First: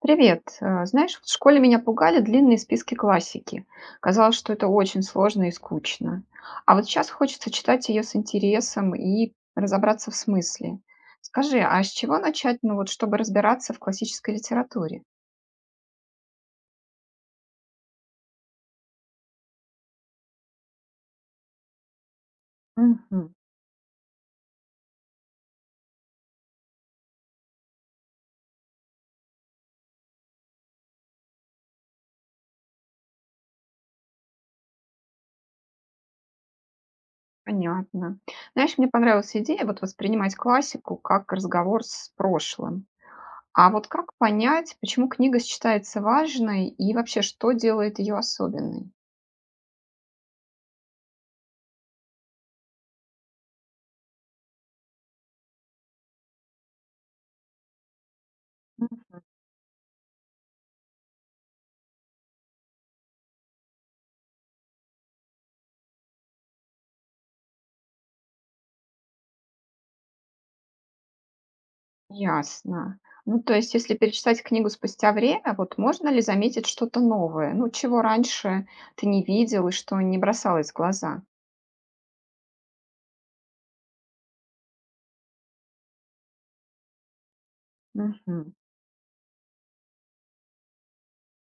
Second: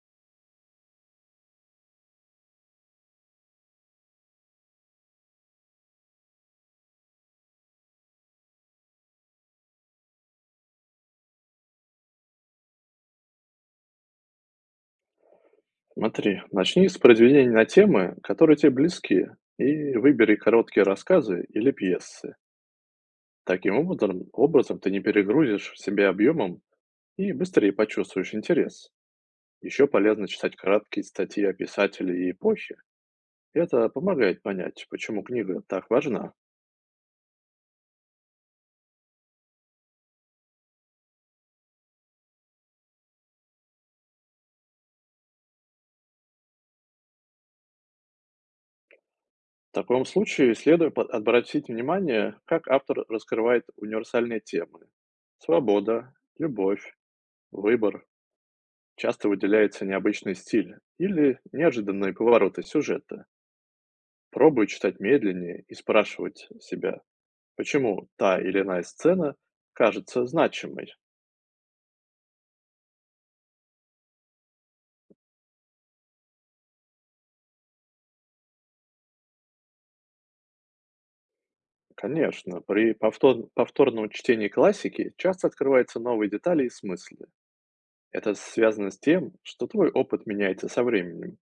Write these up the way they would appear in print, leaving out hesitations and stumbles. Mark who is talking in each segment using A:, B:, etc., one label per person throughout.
A: Привет. Знаешь, в школе меня пугали длинные списки классики. Казалось, что это очень сложно и скучно. А вот сейчас хочется читать ее с интересом и разобраться в смысле. Скажи, а с чего начать, ну вот, чтобы разбираться в классической литературе?
B: Смотри, начни с произведений на темы, которые тебе близки, и выбери короткие рассказы или пьесы.
A: Мгм.
B: Таким образом, ты не перегрузишь себя объемом и быстрее почувствуешь интерес. Еще полезно читать краткие статьи о писателе и эпохе. Это помогает понять, почему книга так важна.
A: Понятно. Знаешь, мне понравилась идея вот воспринимать классику как разговор с прошлым. А вот как понять, почему книга считается важной и вообще, что делает ее особенной?
B: В таком случае следует обратить внимание, как автор раскрывает универсальные темы: свобода, любовь, выбор. Часто выделяется необычный стиль или неожиданные повороты сюжета. Пробуй читать медленнее и спрашивать себя, почему та или иная сцена кажется значимой.
A: Ясно. Ну, то есть, если перечитать книгу спустя время, вот можно ли заметить что-то новое? Ну, чего раньше ты не видел и что не бросалось в глаза?
B: Конечно, при повторном чтении классики часто открываются новые детали и смыслы. Это
A: Мгм.
B: связано с тем, что твой опыт меняется со временем.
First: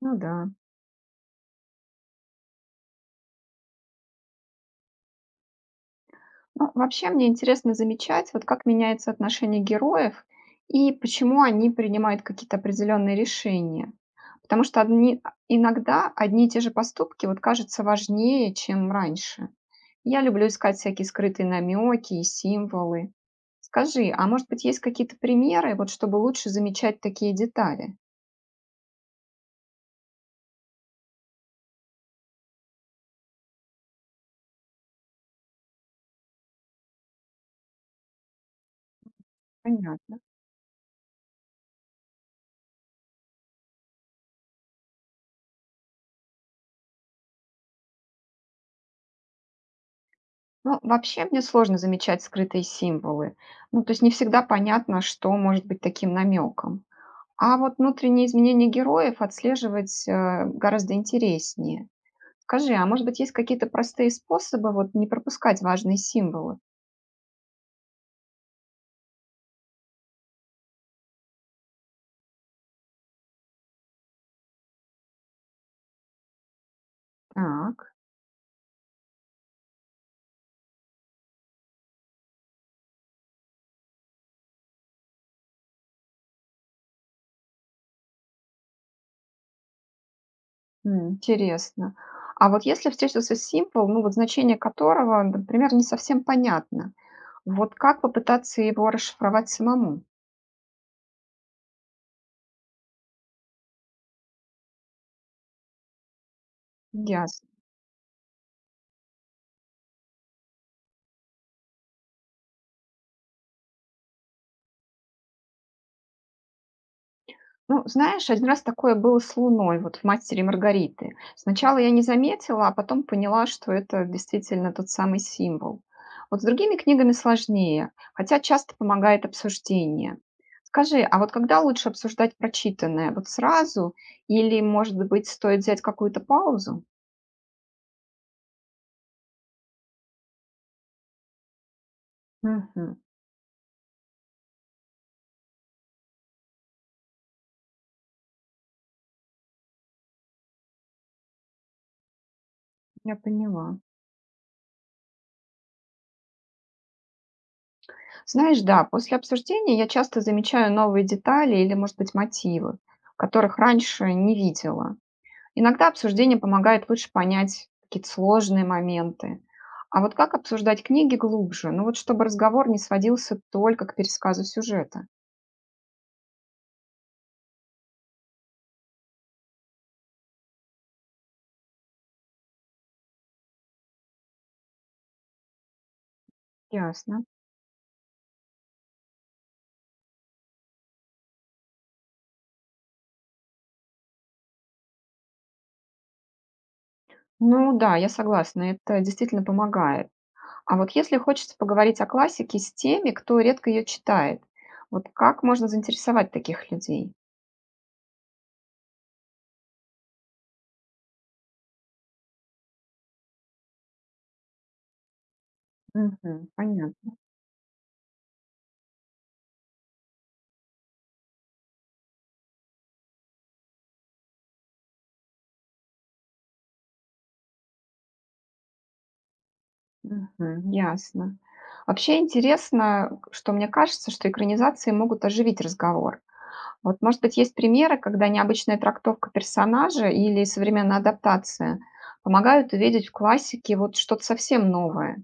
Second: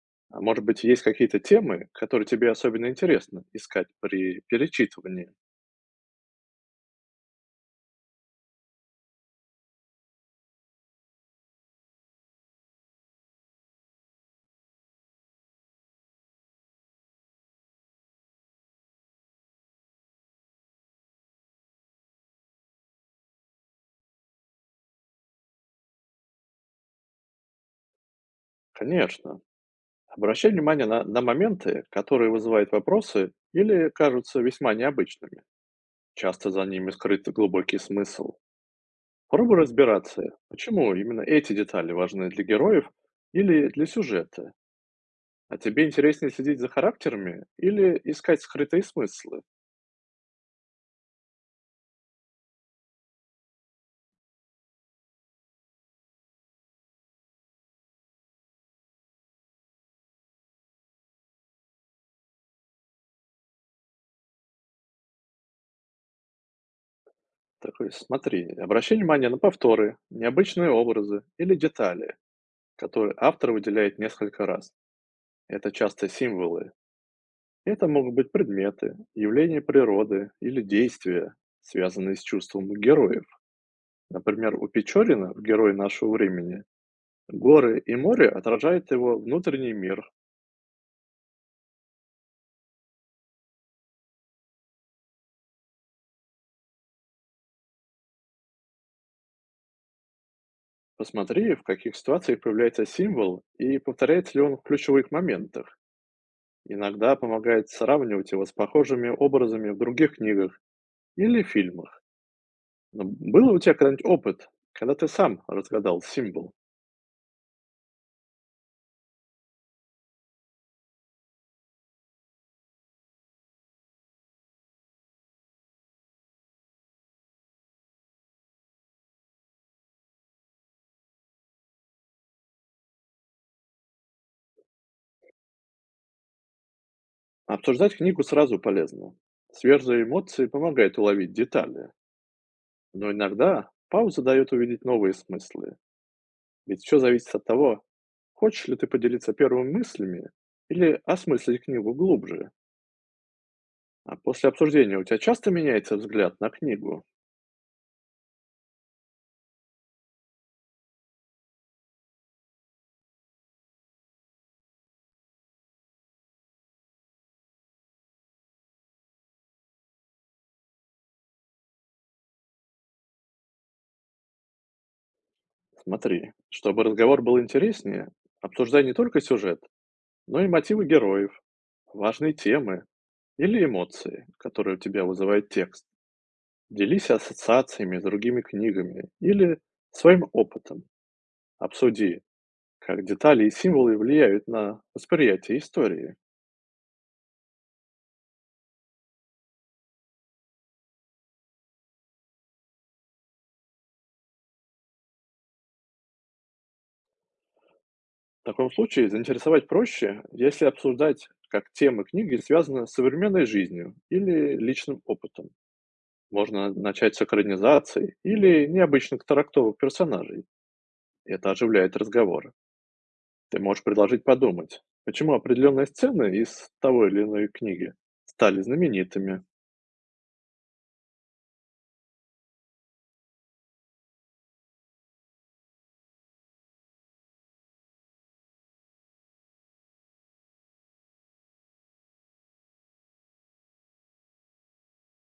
A: Ну
B: А
A: да.
B: может быть, есть какие-то темы, которые тебе особенно интересно искать при перечитывании?
A: Ну, вообще мне интересно замечать, вот как меняется отношение героев и почему они принимают какие-то определенные решения. Потому что одни, а, иногда одни и те же поступки вот кажутся важнее, чем раньше. Я люблю искать всякие скрытые намеки и символы. Скажи, а может быть есть какие-то примеры, вот чтобы лучше замечать такие детали?
B: Конечно. Обращай внимание на моменты, которые вызывают вопросы или кажутся весьма необычными. Часто за ними скрыт глубокий смысл. Пробуй
A: Понятно.
B: разбираться, почему именно эти детали важны для героев или для сюжета. А тебе интереснее следить за характерами или искать скрытые смыслы?
A: Ну, вообще мне сложно замечать скрытые символы. Ну, то есть не всегда понятно, что может быть таким намеком. А вот внутренние изменения героев отслеживать, гораздо интереснее. Скажи, а может быть, есть какие-то простые способы вот не пропускать важные символы?
B: Такой, смотри, обращай внимание на повторы, необычные образы или детали, которые автор выделяет несколько раз. Это часто символы. Это
A: Так,
B: могут быть предметы, явления природы или действия, связанные с чувством героев. Например, у Печорина в «Герой нашего времени» горы и море отражают его внутренний мир.
A: м, интересно. А вот если встретился символ, ну вот значение которого, например, не совсем понятно, вот как попытаться его расшифровать самому?
B: Посмотри, в каких ситуациях появляется символ и повторяется ли он в ключевых моментах. Иногда
A: Ясно.
B: помогает сравнивать его с похожими образами в других книгах или фильмах. Но был у тебя когда-нибудь опыт, когда ты сам разгадал символ?
A: Ну, знаешь, один раз такое было с Луной, вот в «Мастере и Маргарите». Сначала я не заметила, а потом поняла, что это действительно тот самый символ. Вот с другими книгами сложнее, хотя часто помогает обсуждение. Скажи, а вот когда лучше обсуждать прочитанное? Вот сразу или, может быть, стоит взять какую-то паузу?
B: Обсуждать книгу сразу полезно. Свежие эмоции помогают уловить детали,
A: Мгм.
B: но иногда пауза дает увидеть новые смыслы. Ведь все зависит от того, хочешь ли ты поделиться первыми мыслями или осмыслить книгу глубже.
A: Я поняла.
B: А после обсуждения у тебя часто меняется взгляд на книгу?
A: Знаешь, да, после обсуждения я часто замечаю новые детали или, может быть, мотивы, которых раньше не видела. Иногда обсуждение помогает лучше понять какие-то сложные моменты. А вот как обсуждать книги глубже? Ну вот чтобы разговор не сводился только к пересказу сюжета.
B: Смотри, чтобы разговор был интереснее, обсуждай не только сюжет, но и мотивы героев, важные темы или эмоции, которые у тебя вызывает текст. Делись
A: Ясно.
B: ассоциациями с другими книгами или своим опытом. Обсуди, как детали и символы влияют на восприятие истории.
A: Ну да, я согласна, это действительно помогает. А вот если хочется поговорить о классике с теми, кто редко ее читает, вот как можно заинтересовать таких людей?
B: В таком случае заинтересовать проще, если обсуждать, как темы книги связаны с современной жизнью или личным опытом.
A: Мгм,
B: Можно
A: понятно.
B: начать с экранизации или необычных трактовок персонажей. Это оживляет разговоры. Ты можешь предложить подумать, почему определенные сцены из того или иной книги стали знаменитыми.
A: Мгм, ясно. Вообще интересно, что мне кажется, что экранизации могут оживить разговор. Вот, может быть, есть примеры, когда необычная трактовка персонажа или современная адаптация помогают увидеть в классике вот что-то совсем новое.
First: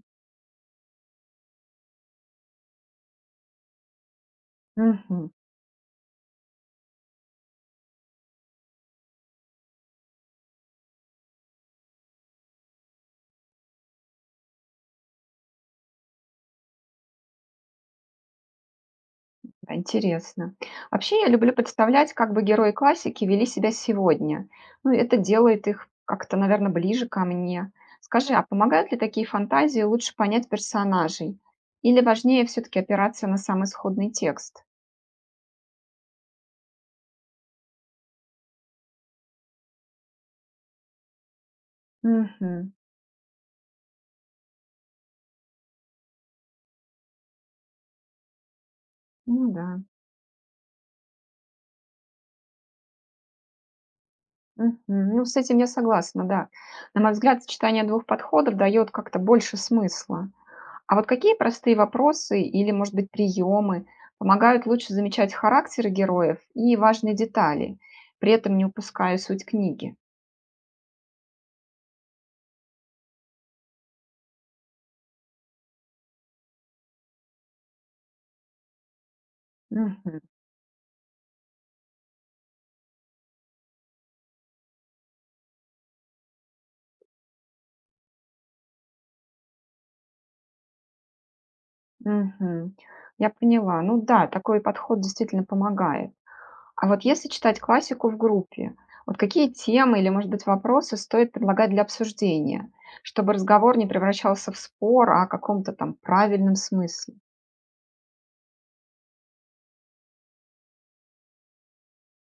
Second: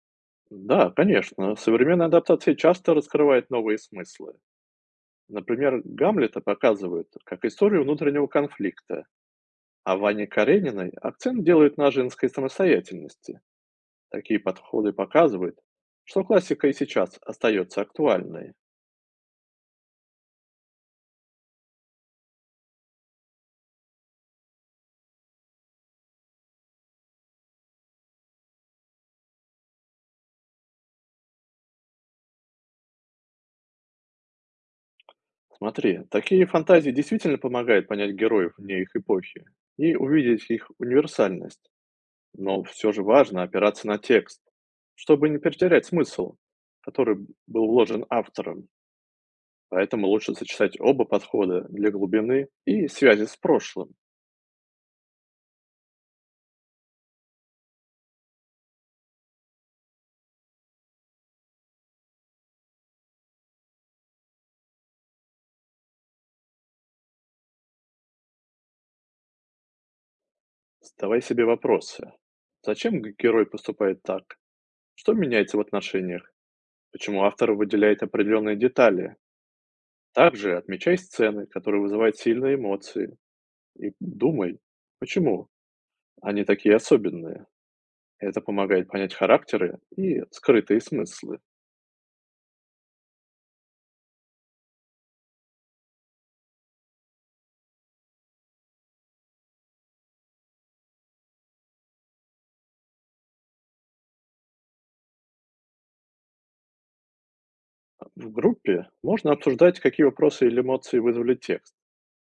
B: Да, конечно. Современная адаптация часто раскрывает новые смыслы.
A: Мгм.
B: Например, Гамлета показывают как историю внутреннего конфликта, а Ване Карениной акцент делают на женской самостоятельности. Такие подходы показывают, что классика и сейчас остается актуальной.
A: Да, интересно. Вообще я люблю представлять, как бы герои классики вели себя сегодня. Ну, это делает их как-то, наверное, ближе ко мне. Скажи, а помогают ли такие фантазии лучше понять персонажей? Или важнее все-таки опираться на самый сходный текст?
B: Смотри, такие фантазии действительно помогают понять героев вне их эпохи и увидеть их универсальность. Но
A: Мгм.
B: все же важно опираться на текст, чтобы не потерять смысл, который был вложен автором.
A: Ну да.
B: Поэтому лучше сочетать оба подхода для глубины и связи с прошлым.
A: Мгм. Ну, с этим я согласна, да. На мой взгляд, сочетание двух подходов дает как-то больше смысла. А вот какие простые вопросы или, может быть, приемы помогают лучше замечать характеры героев и важные детали, при этом не упуская суть книги?
B: Задавай себе вопросы. Зачем герой поступает так? Что меняется в отношениях? Почему автор выделяет определенные детали?
A: Мгм.
B: Также отмечай сцены, которые вызывают сильные эмоции. И думай, почему они такие особенные. Это помогает понять характеры и скрытые смыслы.
A: Мгм. Я поняла. Ну да, такой подход действительно помогает. А вот если читать классику в группе, вот какие темы или, может быть, вопросы стоит предлагать для обсуждения, чтобы разговор не превращался в спор а о каком-то там правильном смысле?
B: В группе можно обсуждать, какие вопросы или эмоции вызвали текст.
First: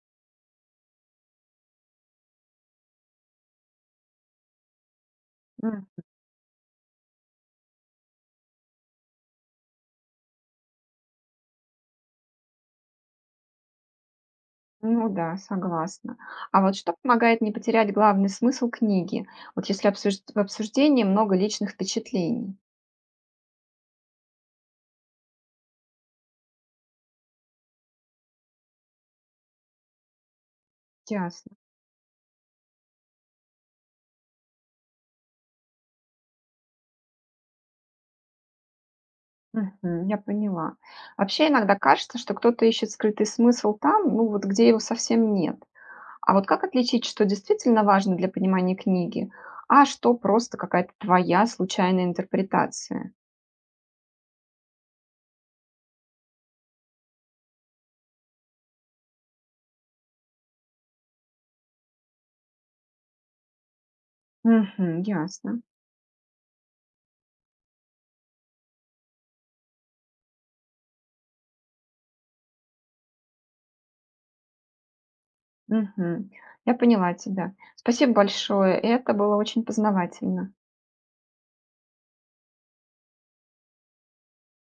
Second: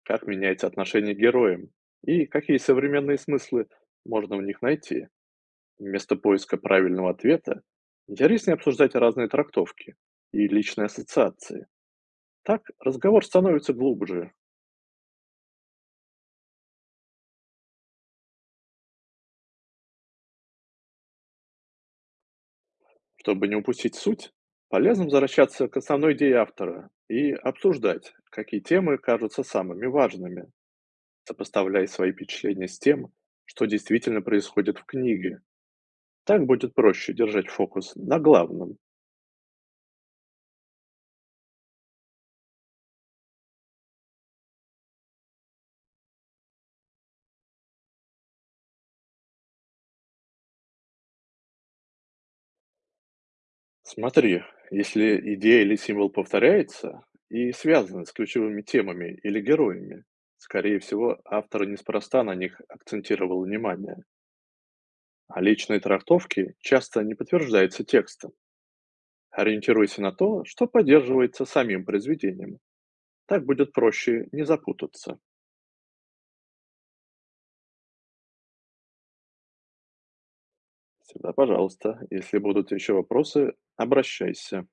B: Как меняется отношение к героям? И какие современные смыслы можно в них найти?
A: М,
B: Вместо поиска правильного ответа интереснее обсуждать разные трактовки и личные ассоциации. Так разговор становится глубже.
A: ну да, согласна. А вот что помогает не потерять главный смысл книги, вот если в обсуждении много личных впечатлений?
B: Чтобы не упустить суть, полезно возвращаться к основной идее автора и обсуждать, какие темы кажутся самыми важными,
A: Ясно.
B: сопоставляя свои впечатления с тем, что действительно происходит в книге. Так будет проще держать фокус на главном.
A: Мгм, я поняла. Вообще иногда кажется, что кто-то ищет скрытый смысл там, ну вот где его совсем нет. А вот как отличить, что действительно важно для понимания книги, а что просто какая-то твоя случайная интерпретация?
B: Смотри, если идея или символ повторяется и связаны с ключевыми темами или героями, скорее всего, автор неспроста на них акцентировал внимание,
A: Мгм,
B: а
A: ясно.
B: личные трактовки часто не подтверждаются текстом. Ориентируйся на то, что поддерживается самим произведением. Так будет проще не запутаться.
A: Мгм. Я поняла тебя. Спасибо большое. Это было очень познавательно.
B: Всегда пожалуйста, если будут еще вопросы, обращайся.